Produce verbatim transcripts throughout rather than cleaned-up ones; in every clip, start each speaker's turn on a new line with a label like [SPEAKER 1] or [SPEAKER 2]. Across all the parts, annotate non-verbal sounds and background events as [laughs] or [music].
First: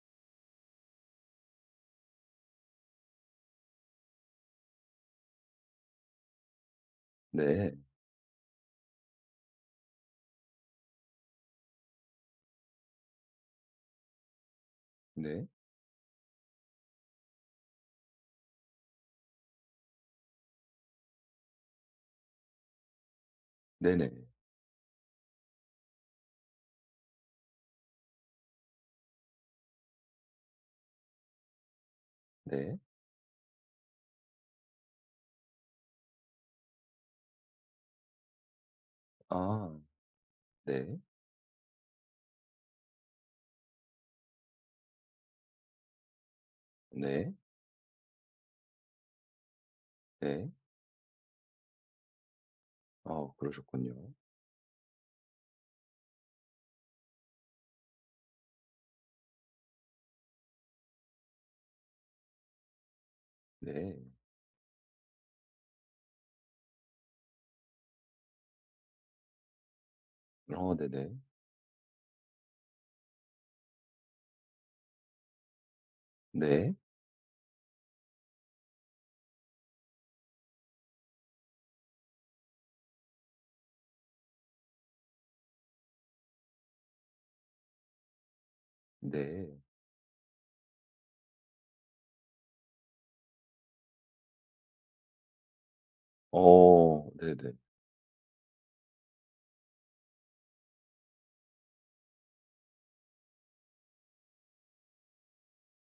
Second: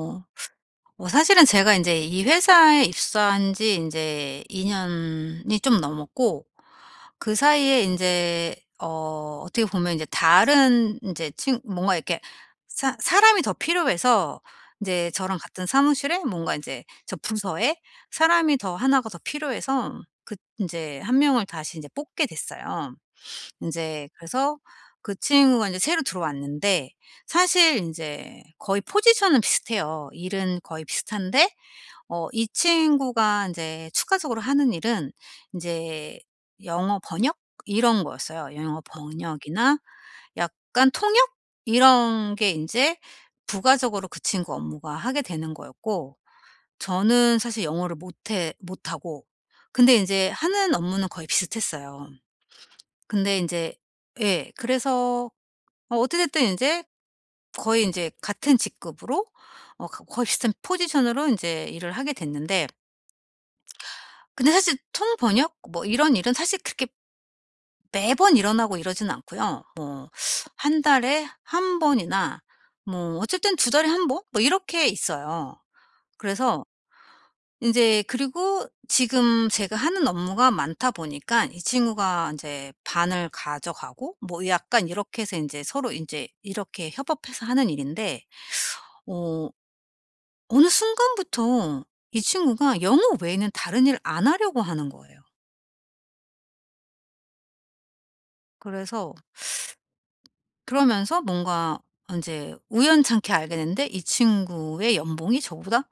[SPEAKER 1] 어. 어 사실은 제가 이제 이 회사에 입사한 지 이제 이제이 년 년이 좀 넘었고 그
[SPEAKER 2] 네.
[SPEAKER 1] 사이에 이제 어 어떻게 보면 이제 다른 이제 친 뭔가 이렇게 사 사람이 더 필요해서 이제 저랑
[SPEAKER 2] 네.
[SPEAKER 1] 같은 사무실에 뭔가 이제 저 부서에 사람이 더나가 더 필요해서 그 이제 한 명을 다시 이제 뽑게 됐어요.
[SPEAKER 2] 네
[SPEAKER 1] 인제
[SPEAKER 2] 네.
[SPEAKER 1] 그래서 그 친구가 인제 새로 들어왔는데 사실 인제 거의 포지션은 비슷해요. 일은 거의 비슷한데 어 이
[SPEAKER 2] 네.
[SPEAKER 1] 친구가 인제 추가적으로 하는 일은 인제 영어 번역 이런 거였어요. 영어 번역이나
[SPEAKER 2] 아.
[SPEAKER 1] 약간
[SPEAKER 2] 네.
[SPEAKER 1] 통역 이런 게 인제 부가적으로 그 친구 업무가 하게 되는 거였고
[SPEAKER 2] 네.
[SPEAKER 1] 저는 사실 영어를 못해 못하고, 근데 인제
[SPEAKER 2] 네.
[SPEAKER 1] 하는 업무는 거의 비슷했어요.
[SPEAKER 2] 어
[SPEAKER 1] 근데 인제
[SPEAKER 2] 그러셨군요.
[SPEAKER 1] 예. 그래서 어 어찌 됐든 인제 거의 인제 같은 직급으로 어 거 거의 비슷한 포지션으로 인제 일을 하게 됐는데,
[SPEAKER 2] 네.
[SPEAKER 1] 근데 사실 통번역 뭐 이런 일은 사실 그렇게 매번 일어나고 이러진 않고요. 뭐
[SPEAKER 2] 어
[SPEAKER 1] 한
[SPEAKER 2] 네네.
[SPEAKER 1] 달에 한 번이나 뭐 어쨌든 두 달에 한 번 뭐 이렇게 있어요. 그래서
[SPEAKER 2] 네.
[SPEAKER 1] 인제, 그리고 지금 제가 하는 업무가 많다 보니까 이 친구가 인제 반을 가져가고 뭐 약간 이렇게 해서 인제 서로 인제 이렇게 협업해서 하는 일인데, 어
[SPEAKER 2] 네.
[SPEAKER 1] 어느 순간부터 이 친구가 영어 외에는 다른 일 안 하려고 하는 거예요.
[SPEAKER 2] 어 네네.
[SPEAKER 1] 그래서 그러면서 뭔가 인제 우연찮게 알게 됐는데 이 친구의 연봉이 저보다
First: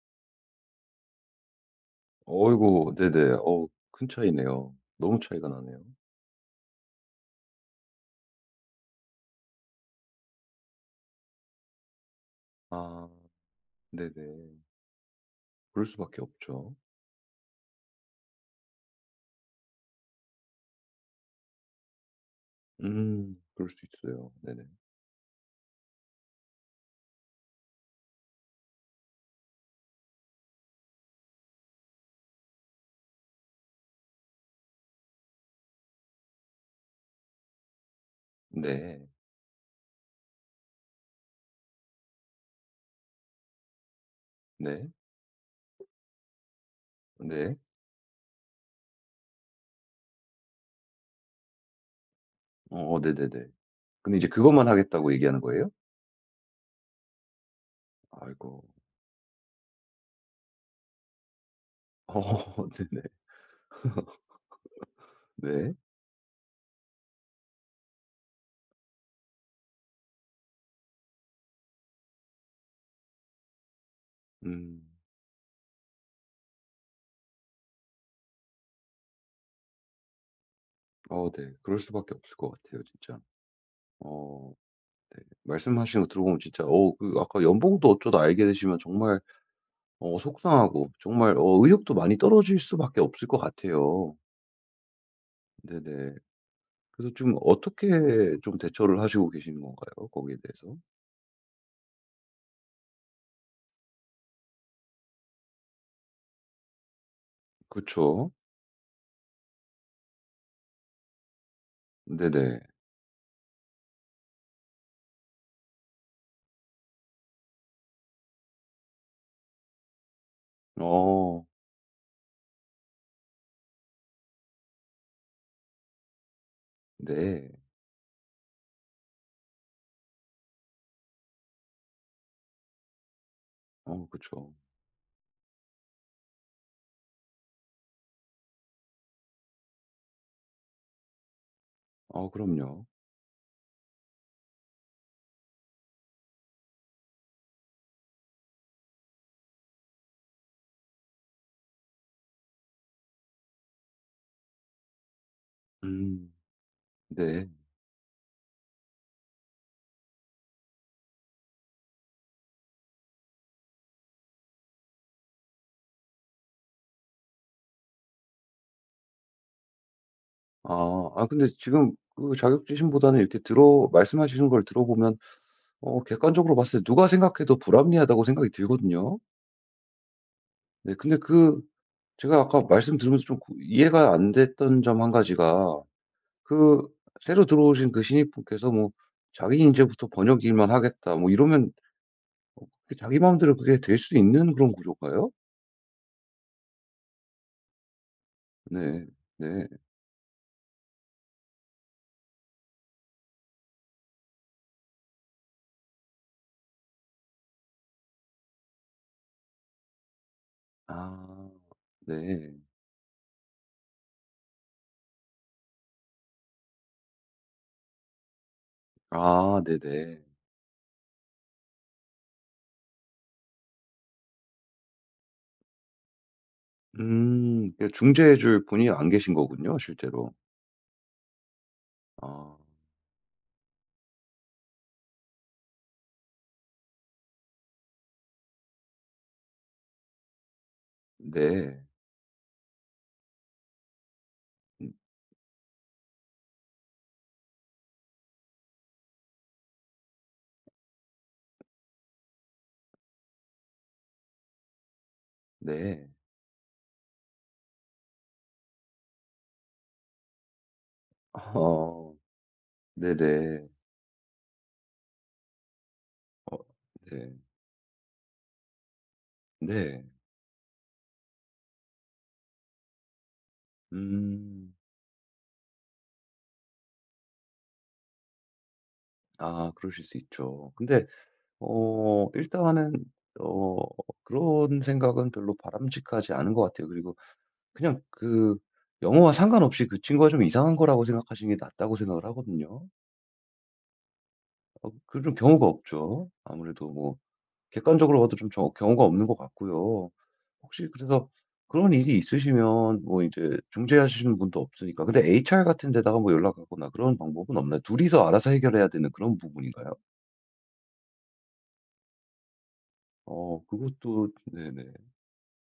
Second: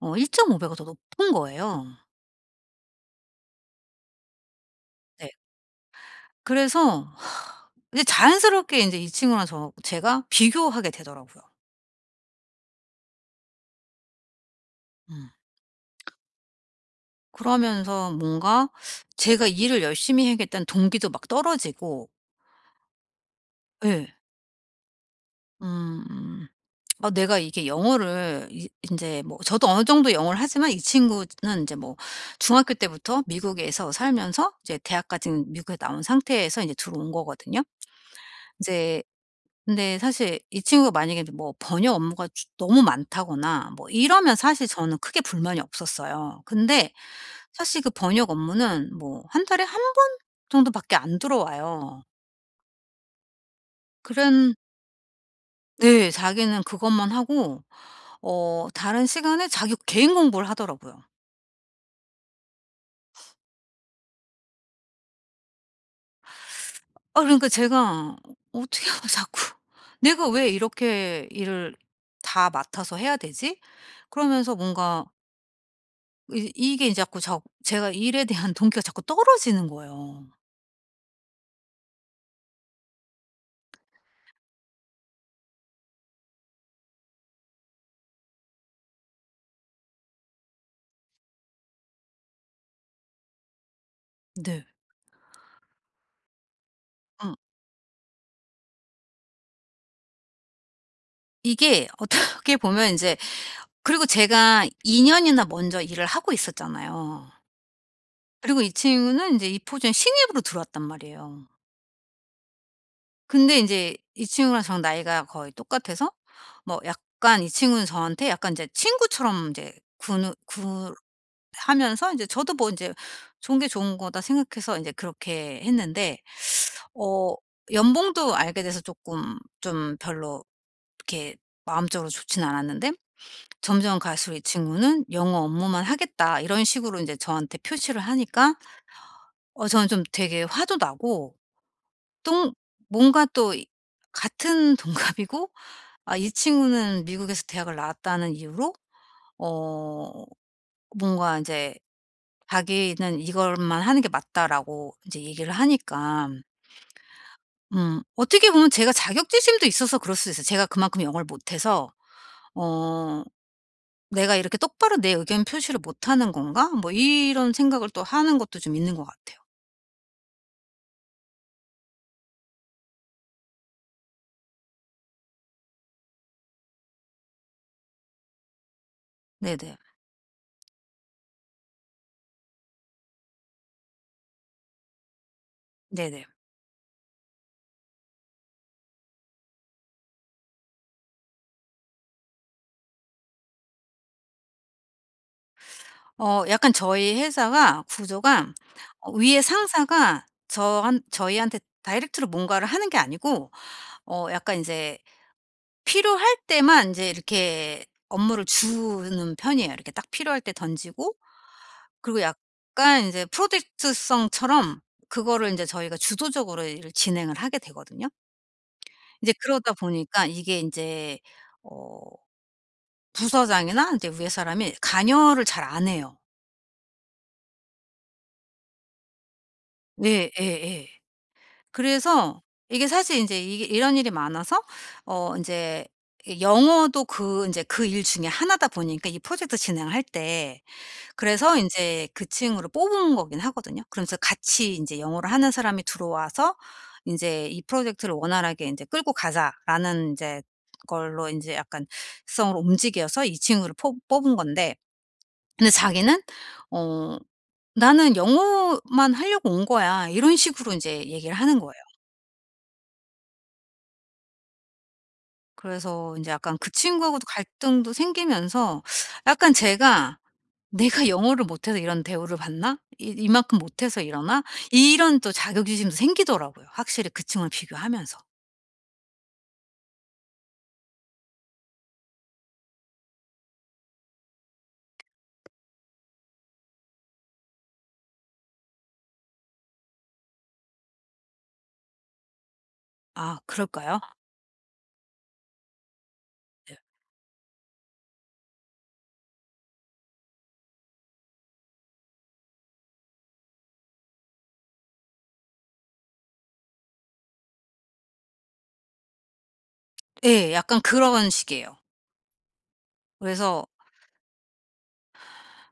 [SPEAKER 1] 어 일 점 오 배 배가 더 높은 거예요.
[SPEAKER 2] 어이구 네네. 어 큰 차이네요. 너무
[SPEAKER 1] 네.
[SPEAKER 2] 차이가 나네요.
[SPEAKER 1] 그래서 하, 이제 자연스럽게 이제 이 친구랑 저 제가 비교하게 되더라고요.
[SPEAKER 2] 아 네네.
[SPEAKER 1] 음.
[SPEAKER 2] 그럴 수밖에 없죠.
[SPEAKER 1] 그러면서 뭔가 제가 일을 열심히 해야겠다는 동기도 막 떨어지고.
[SPEAKER 2] 음 그럴 수
[SPEAKER 1] 예.
[SPEAKER 2] 있어요. 네네.
[SPEAKER 1] 음. 아, 내가 이게 영어를 이제뭐, 저도 어느 정도 영어를 하지만 이 친구는 이제 뭐 중학교 때부터 미국에서 살면서 이제 대학까지 미국에 나온 상태에서 이제 들어온 거거든요. 이제
[SPEAKER 2] 네.
[SPEAKER 1] 근데 사실 이 친구가 만약에 뭐 번역 업무가 주 너무 많다거나 뭐 이러면 사실
[SPEAKER 2] 네.
[SPEAKER 1] 저는 크게 불만이 없었어요. 근데
[SPEAKER 2] 네.
[SPEAKER 1] 사실 그 번역 업무는 뭐 한 달에 한 번 정도밖에 안 들어와요.
[SPEAKER 2] 어 네네네. 근데 이제
[SPEAKER 1] 그런
[SPEAKER 2] 그것만 하겠다고 얘기하는 거예요?
[SPEAKER 1] 네. 자기는 그것만 하고
[SPEAKER 2] 아이고.
[SPEAKER 1] 어 다른 시간에 자기 개인 공부를 하더라고요.
[SPEAKER 2] 어 [laughs] 네네. 네.
[SPEAKER 1] 아, 그러니까 제가 어떻게 하면 자꾸 [laughs] '내가 왜 이렇게 일을 다 맡아서 해야 되지?' 그러면서
[SPEAKER 2] 음.
[SPEAKER 1] 뭔가 이 이게 자꾸 자, 제가 일에 대한 [laughs] 동기가 자꾸 떨어지는 거예요.
[SPEAKER 2] 어 네. 그럴 수밖에 없을 것 같아요 진짜. 어 네. 말씀하시는 거 들어보면 진짜 어 그 아까 연봉도 어쩌다 알게 되시면 정말 어 속상하고 정말 어 의욕도 많이 떨어질 수밖에 없을 것 같아요.
[SPEAKER 1] 네.
[SPEAKER 2] 네네. 그래서
[SPEAKER 1] 음.
[SPEAKER 2] 좀 어떻게 좀 대처를 하시고 계시는 건가요? 거기에 대해서?
[SPEAKER 1] 이게 어떻게 보면 이제, 그리고 제가 이 년 년이나 먼저 일을 하고 있었잖아요.
[SPEAKER 2] 그쵸.
[SPEAKER 1] 그리고 이 친구는 이제 이 포지션에 신입으로 들어왔단 말이에요.
[SPEAKER 2] 네네.
[SPEAKER 1] 근데 이제 이 친구랑 저랑 나이가 거의 똑같아서 뭐 약간 이 친구는 저한테 약간 이제 친구처럼 이제 군 군
[SPEAKER 2] 어
[SPEAKER 1] 하면서 이제 저도 뭐 이제 '좋은 게 좋은 거다.' 생각해서 이제 그렇게 했는데, 어
[SPEAKER 2] 네.
[SPEAKER 1] 연봉도 알게 돼서 조금 좀 별로 이렇게 마음적으로 좋지는 않았는데, 점점
[SPEAKER 2] 어
[SPEAKER 1] 갈수록 이
[SPEAKER 2] 그쵸.
[SPEAKER 1] 친구는 "영어 업무만 하겠다." 이런 식으로 이제 저한테 표시를 하니까 어 저는 좀 되게 화도 나고,
[SPEAKER 2] 어
[SPEAKER 1] 또
[SPEAKER 2] 그럼요.
[SPEAKER 1] 뭔가 또 이 같은 [laughs] 동갑이고, 아, 이 친구는 미국에서 대학을 나왔다는 이유로 어 뭔가 이제 자기는 "이것만 하는 게 맞다."라고 이제 얘기를 하니까.
[SPEAKER 2] 음. 네.
[SPEAKER 1] 음. 어떻게 보면 제가 자격지심도 있어서 그럴 수도 있어요. 제가 그만큼 영어를 못해서 어 '내가 이렇게 똑바로 내 의견 표시를 못하는 건가?' 뭐 이런 생각을 또 하는 것도 좀 있는 것 같아요.
[SPEAKER 2] 아. 아 근데 지금 그 자격지심보다는 이렇게 들어 말씀하시는 걸 들어보면 어 객관적으로 봤을 때 누가 생각해도 불합리하다고 생각이 들거든요.
[SPEAKER 1] 네네.
[SPEAKER 2] 네 근데 그 제가 아까 말씀 들으면서 좀 구 이해가 안 됐던 점 한 가지가
[SPEAKER 1] 네네.
[SPEAKER 2] 그 새로 들어오신 그 신입분께서 뭐 "자기 인제부터 번역 일만 하겠다." 뭐 이러면 그 자기 마음대로 그게 될 수 있는 그런 구조가요.
[SPEAKER 1] 어 약간 저희 회사가 구조가
[SPEAKER 2] 네.
[SPEAKER 1] 어 위에
[SPEAKER 2] 네.
[SPEAKER 1] 상사가 저한 저희한테 다이렉트로 뭔가를 하는 게 아니고, 어 약간 인제 필요할 때만 인제 이렇게 업무를 주는 편이에요. 이렇게 딱 필요할 때 던지고,
[SPEAKER 2] 아.
[SPEAKER 1] 그리고 약간
[SPEAKER 2] 네.
[SPEAKER 1] 이제 프로젝트성처럼 그거를 인제 저희가 주도적으로 일을 진행을 하게 되거든요. 이제
[SPEAKER 2] 아
[SPEAKER 1] 그러다
[SPEAKER 2] 네네.
[SPEAKER 1] 보니까 이게 인제 어 부서장이나 인제 위에 사람이 관여를 잘 안 해요.
[SPEAKER 2] 음. 그 중재해 줄 분이 안 계신 거군요, 실제로.
[SPEAKER 1] 네 예예. 그래서
[SPEAKER 2] 아
[SPEAKER 1] 이게 사실 인제 이게 이런 일이 많아서 어 인제 이 영어도 그 인제 그 일 중에 하나다 보니까 이 프로젝트 진행할 때, 그래서 이
[SPEAKER 2] 네.
[SPEAKER 1] 제 그 층으로 뽑은 거긴 하거든요. 그러면서 같이
[SPEAKER 2] 음
[SPEAKER 1] 인제 영어를 하는 사람이 들어와서 인제 "이 프로젝트를 원활하게 인제 끌고 가자."라는 인제 걸로 인제 약간 구성으로 움직여서 이 층으로 포 뽑은 건데 근데
[SPEAKER 2] 네.
[SPEAKER 1] 자기는 어 "나는 영어만 하려고 온 거야." 이런 식으로 인제 얘기를 하는 거예요.
[SPEAKER 2] 어 네네.
[SPEAKER 1] 그래서 인제
[SPEAKER 2] 어
[SPEAKER 1] 약간 그 친구하고도
[SPEAKER 2] 네.
[SPEAKER 1] 갈등도 생기면서 약간
[SPEAKER 2] 네.
[SPEAKER 1] 제가 '내가 영어를 못해서 이런 대우를 받나? 이 이만큼 못해서 이러나?'
[SPEAKER 2] 음.
[SPEAKER 1] 이런 또 자격지심도 생기더라고요, 확실히 그 층을 비교하면서.
[SPEAKER 2] 아 그러실 수 있죠. 근데 어 일단은 어 그런 생각은 별로 바람직하지 않은 것 같아요. 그리고 그냥 그 영어와 상관없이 그 친구가 좀 이상한 거라고 생각하시는 게 낫다고 생각을 하거든요.
[SPEAKER 1] 아 그럴까요?
[SPEAKER 2] 어 그런 경우가 없죠.
[SPEAKER 1] 네.
[SPEAKER 2] 아무래도 뭐 객관적으로 봐도 좀 저 경우가 없는 것 같고요. 혹시 그래서 그런 일이 있으시면 뭐 이제 중재하시는 분도 없으니까 근데 에이치알 같은 데다가 뭐 연락하거나 그런 방법은 없나요? 둘이서 알아서 해결해야 되는 그런 부분인가요?
[SPEAKER 1] 예. 약간 그런 식이에요.
[SPEAKER 2] 어
[SPEAKER 1] 그래서
[SPEAKER 2] 그것도 네네.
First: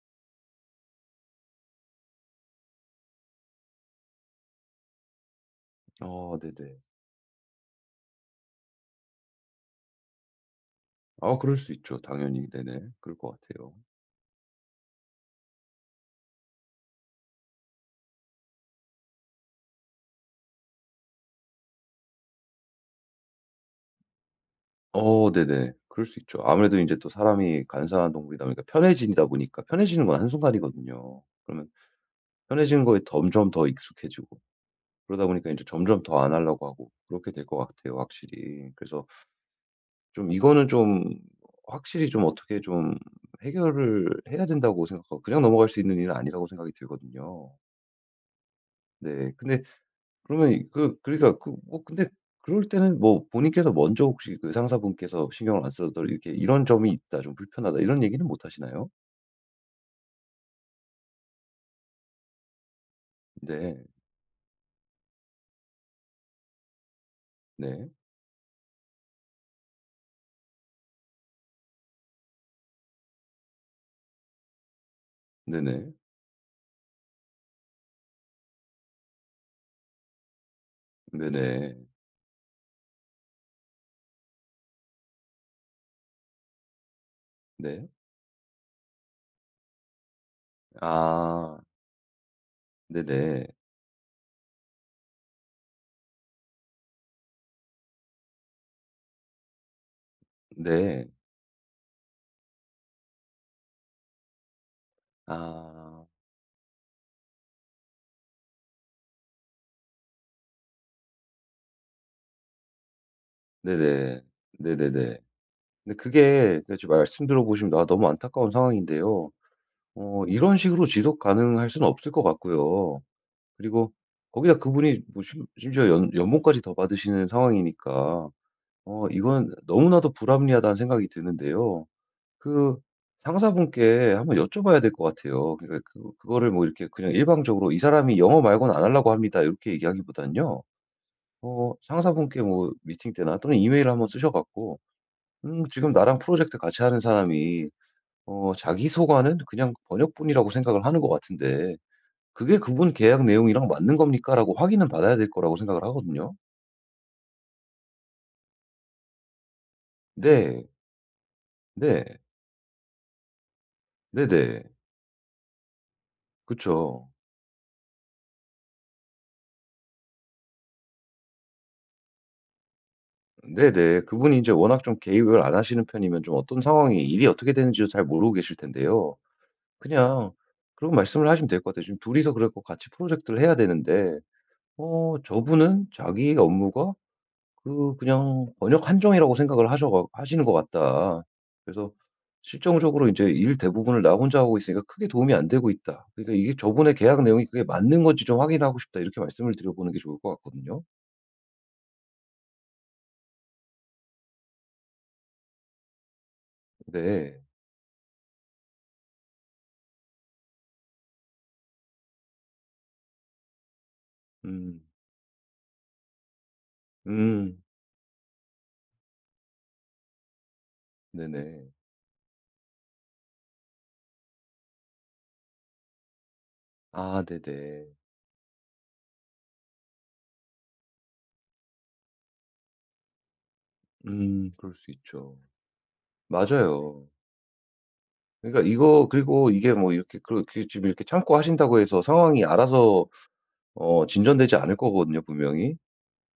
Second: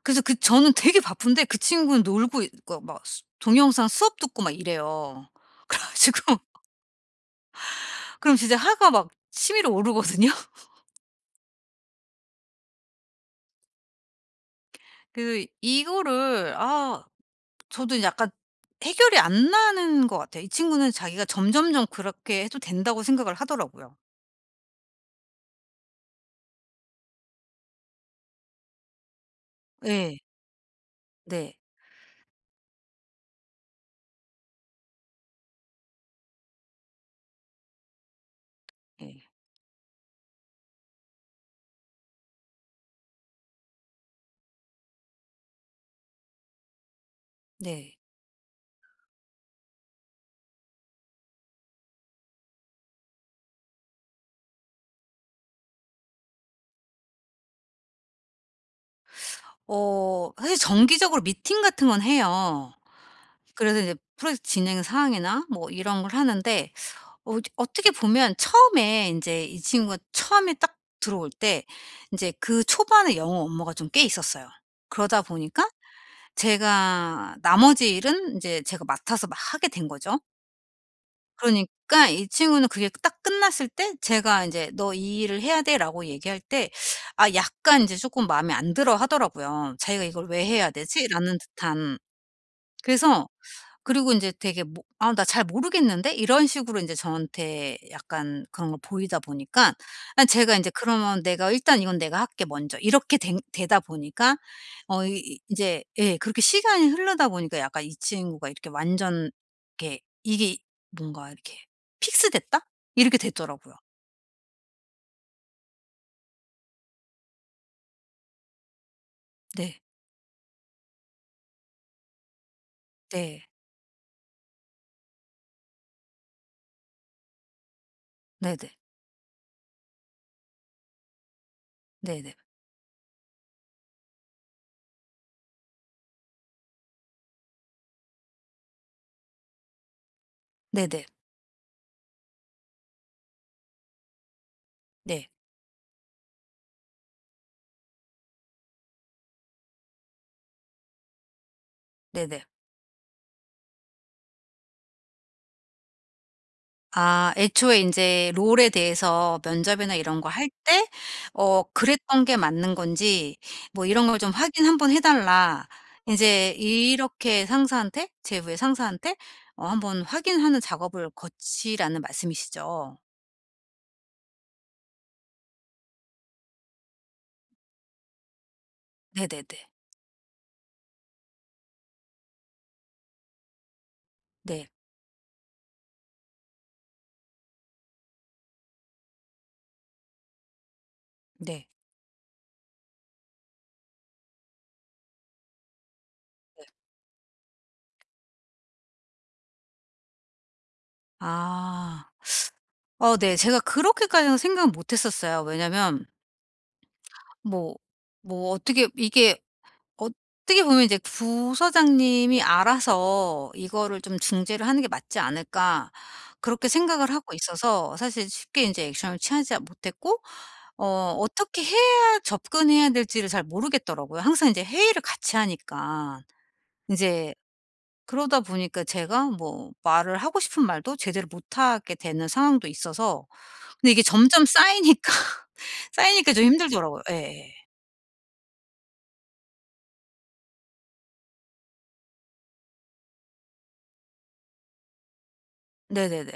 [SPEAKER 1] 그래서 그 저는 되게 바쁜데 그 친구는 놀고 있고 막 수 동영상 수업 듣고 막 이래요. [laughs] 그래
[SPEAKER 2] 아
[SPEAKER 1] 가지고
[SPEAKER 2] 네네.
[SPEAKER 1] 그럼 진짜 화가 막 치밀어 오르거든요. [laughs]
[SPEAKER 2] 아 그럴 수 있죠. 당연히. 네네. 그럴 것 같아요.
[SPEAKER 1] 그 이거를 아, 저도 약간 해결이 안 나는 것 같아요. 이 친구는 자기가 점점점 그렇게 해도 된다고 생각을 하더라고요.
[SPEAKER 2] 어 네네. 그럴 수 있죠. 아무래도 이제 또 사람이 간사한 동물이다 보니까 편해지다 보니까 편해지는
[SPEAKER 1] 예.
[SPEAKER 2] 건 한순간이거든요.
[SPEAKER 1] 네.
[SPEAKER 2] 그러면 편해지는 거에 점점 더 익숙해지고 그러다 보니까 이제 점점 더 안 하려고 하고 그렇게 될 것 같아요 확실히. 그래서
[SPEAKER 1] 예.
[SPEAKER 2] 좀 이거는 좀 확실히 좀 어떻게 좀 해결을 해야 된다고 생각하고 그냥 넘어갈 수 있는 일은 아니라고 생각이 들거든요.
[SPEAKER 1] 네.
[SPEAKER 2] 네. 근데 그러면 이 그 그러니까 그 뭐 근데 그럴 때는 뭐 본인께서 먼저 혹시 그 상사분께서 "신경을 안 써도 이렇게 이런 점이 있다. 좀 불편하다." 이런 얘기는 못 하시나요?
[SPEAKER 1] 어 사실 정기적으로 미팅 같은 건 해요. 그래서
[SPEAKER 2] 네.
[SPEAKER 1] 이제 프로젝트 진행 사항이나 뭐 이런 걸 하는데, 어 이제
[SPEAKER 2] 네.
[SPEAKER 1] 어떻게 보면 처음에 인제 이 친구가 처음에 딱 들어올 때 인제 그 초반에 영어 업무가 좀 꽤 있었어요. 그러다 보니까
[SPEAKER 2] 네네.
[SPEAKER 1] 제가 나머지 일은 인제 제가 맡아서 막 하게 된 거죠.
[SPEAKER 2] 네네.
[SPEAKER 1] 그러니까 이 친구는 그게 딱 끝났을 때 제가 인제 "너 이 일을 해야 돼."라고 얘기할 때 아 약간
[SPEAKER 2] 네.
[SPEAKER 1] 인제 쪼끔 마음에 안 들어 하더라고요. '자기가 이걸 왜 해야 되지?'라는
[SPEAKER 2] 아.
[SPEAKER 1] 듯한. 그래서
[SPEAKER 2] 네네.
[SPEAKER 1] 그리고 인제 되게 뭐 "아 나 잘 모르겠는데?" 이런 식으로 인제 저한테 약간 그런 걸 보이다 보니까 아 제가 인제
[SPEAKER 2] 네.
[SPEAKER 1] 그러면 "내가 일단 이건 내가 할게 먼저." 이렇게 된 되다 보니까 어 이이제
[SPEAKER 2] 아.
[SPEAKER 1] 예 그렇게 시간이 흐르다 보니까 약간 이 친구가 이렇게 완전 이렇게 이게 뭔가 이렇게 '픽스됐다?' 이렇게 됐더라고요.
[SPEAKER 2] 네네. 네네네. 근데 그게 그데 지금 말씀 들어보시면 아 너무 안타까운 상황인데요.
[SPEAKER 1] 네.
[SPEAKER 2] 어 이런 식으로 지속 가능할 수는 없을 것 같고요.
[SPEAKER 1] 네.
[SPEAKER 2] 그리고 거기다 그분이 뭐 심 심지어 연 연봉까지 더 받으시는 상황이니까
[SPEAKER 1] 네네.
[SPEAKER 2] 어 이건 너무나도 불합리하다는 생각이 드는데요.
[SPEAKER 1] 네네.
[SPEAKER 2] 그 상사분께 한번 여쭤봐야 될 것 같아요. 그러니까 그 그거를 뭐 이렇게 그냥 일방적으로 "이 사람이 영어 말고는 안 하려고 합니다." 이렇게 얘기하기보단요
[SPEAKER 1] 네네.
[SPEAKER 2] 어 상사분께 뭐 미팅 때나 또는 이메일을 한번 쓰셔 갖고
[SPEAKER 1] 네.
[SPEAKER 2] 음 지금 나랑 프로젝트 같이 하는 사람이 어 자기소관은 그냥 번역뿐이라고 생각을 하는 것 같은데
[SPEAKER 1] 네네.
[SPEAKER 2] "그게 그분 계약 내용이랑 맞는 겁니까?"라고 확인은 받아야 될 거라고 생각을 하거든요.
[SPEAKER 1] 아, 애초에 인제 롤에 대해서 면접이나 이런 거 할
[SPEAKER 2] 네.
[SPEAKER 1] 때 어
[SPEAKER 2] 네.
[SPEAKER 1] 그랬던 게 맞는 건지 뭐 "이런 걸 좀
[SPEAKER 2] 네네.
[SPEAKER 1] 확인 한번 해 달라." 인제
[SPEAKER 2] 그쵸.
[SPEAKER 1] 이렇게 상사한테 제후의 상사한테 어 한번 확인하는 작업을 거치라는 말씀이시죠?
[SPEAKER 2] 네네. 그분이 이제 워낙 좀 개입을 안 하시는 편이면 좀 어떤 상황이 일이 어떻게 되는지도 잘 모르고 계실 텐데요.
[SPEAKER 1] 네네네.
[SPEAKER 2] 그냥 그런 말씀을 하시면 될 것 같아요. 지금 둘 이서 그랬고 같이 프로젝트를 해야 되는데
[SPEAKER 1] 네.
[SPEAKER 2] 어 저분은 자기 업무가 그 그냥 번역 한정이라고 생각을 하셔 가 하시는 것 같다.
[SPEAKER 1] 네.
[SPEAKER 2] 그래서 실정적으로 인제 일 대부분을 나 혼자 하고 있으니까 크게 도움이 안 되고 있다. 그러니까 이게
[SPEAKER 1] 네.
[SPEAKER 2] 저분의 계약 내용이 그게 맞는 건지 좀 확인하고 싶다. 이렇게 말씀을 드려보는 게 좋을 것 같거든요.
[SPEAKER 1] 아. 어 네. 제가 그렇게까지는 생각을 못 했었어요. 왜냐면
[SPEAKER 2] 네.
[SPEAKER 1] 뭐 뭐 어떻게 이게 어떻게 보면 이제 부서장님이 알아서 '이거를 좀 중재를
[SPEAKER 2] 음.
[SPEAKER 1] 하는 게 맞지 않을까.' 그렇게 생각을 하고
[SPEAKER 2] 음.
[SPEAKER 1] 있어서 사실 쉽게 이제 액션을 취하지 못했고 어 어떻게
[SPEAKER 2] 네네.
[SPEAKER 1] 해야 접근해야 될지를 잘 모르겠더라고요. 항상 이제 회의를 같이 하니까. 이
[SPEAKER 2] 아
[SPEAKER 1] 제
[SPEAKER 2] 네네.
[SPEAKER 1] 그러다 보니까 제가 뭐 말을 하고 싶은 말도 제대로 못하게 되는 상황도 있어서, 근데 이게 점점
[SPEAKER 2] 음 그럴 수
[SPEAKER 1] 쌓이니까
[SPEAKER 2] 있죠.
[SPEAKER 1] [laughs] 쌓이니까 좀 힘들더라고요.
[SPEAKER 2] 맞아요.
[SPEAKER 1] 예예.
[SPEAKER 2] 그러니까 이거 그리고 이게 뭐 이렇게 그렇게 지금 이렇게 참고 하신다고 해서 상황이 알아서 어 진전되지 않을 거거든요 분명히.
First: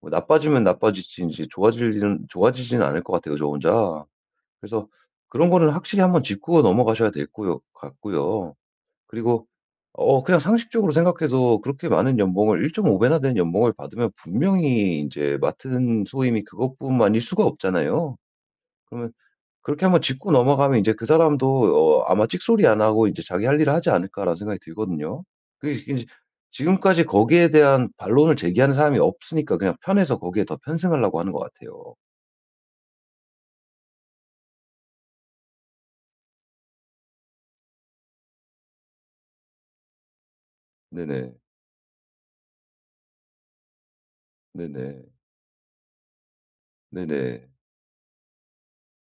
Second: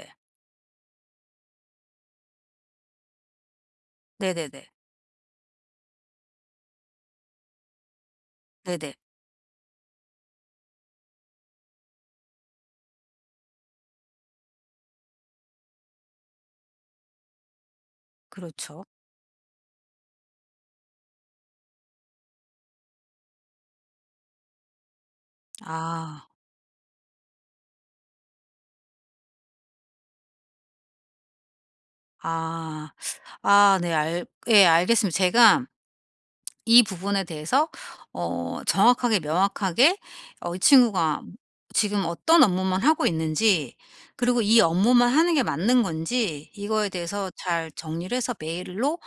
[SPEAKER 2] 뭐 나빠지면 나빠지지 제 좋아지는 좋아지지는 않을 것 같아요 저 혼자.
[SPEAKER 1] 네네네.
[SPEAKER 2] 그래서 그런 거는 확실히 한번 짚고 넘어가셔야 될 거요 같고요.
[SPEAKER 1] 네네.
[SPEAKER 2] 그리고 어 그냥 상식적으로 생각해도 그렇게 많은 연봉을 일 점 오 배나 되는 연봉을 받으면 분명히 인제 맡은 소임이 그것뿐만일 수가 없잖아요.
[SPEAKER 1] 그렇죠.
[SPEAKER 2] 그러면 그렇게 한번 짚고 넘어가면 이제 그 사람도 어 아마 찍소리 안 하고 이제 '자기 할 일을 하지 않을까.'라는 생각이 들거든요. 그게 인제
[SPEAKER 1] 아.
[SPEAKER 2] 지금까지 거기에 대한 반론을 제기하는 사람이 없으니까 그냥 편해서 거기에 더 편승하려고 하는 것 같아요.
[SPEAKER 1] 아. 아 네 알 예 알겠습니다. 제가 이 부분에 대해서 어 정확하게 명확하게 어 이 친구가
[SPEAKER 2] 네네.
[SPEAKER 1] 지금 어떤 업무만 하고 있는지, 그리고 이
[SPEAKER 2] 네네.
[SPEAKER 1] 업무만 하는 게 맞는 건지, 이거에 대해서
[SPEAKER 2] 네네.
[SPEAKER 1] 잘 정리를 해서 메일로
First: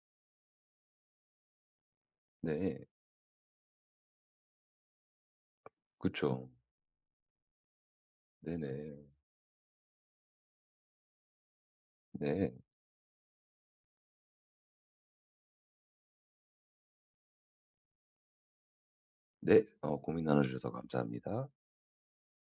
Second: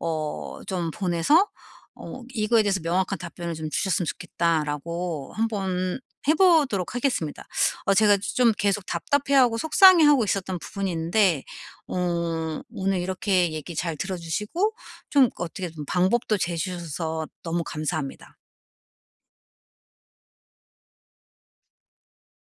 [SPEAKER 1] 어 좀 보내서 어 "이거에
[SPEAKER 2] 네.
[SPEAKER 1] 대해서 명확한 답변을 좀 주셨으면 좋겠다."라고 한번 해
[SPEAKER 2] 그쵸.
[SPEAKER 1] 보도록 하겠습니다. 어 제가 좀 계속
[SPEAKER 2] 네네.
[SPEAKER 1] 답답해하고 속상해하고 있었던 부분인데
[SPEAKER 2] 네.
[SPEAKER 1] 어 오늘 이렇게 얘기 잘 들어 주시고 좀 어떻게 좀 방법도 제시해 주셔서 너무 감사합니다.
[SPEAKER 2] 네. 어 고민 나눠 주셔서 감사합니다.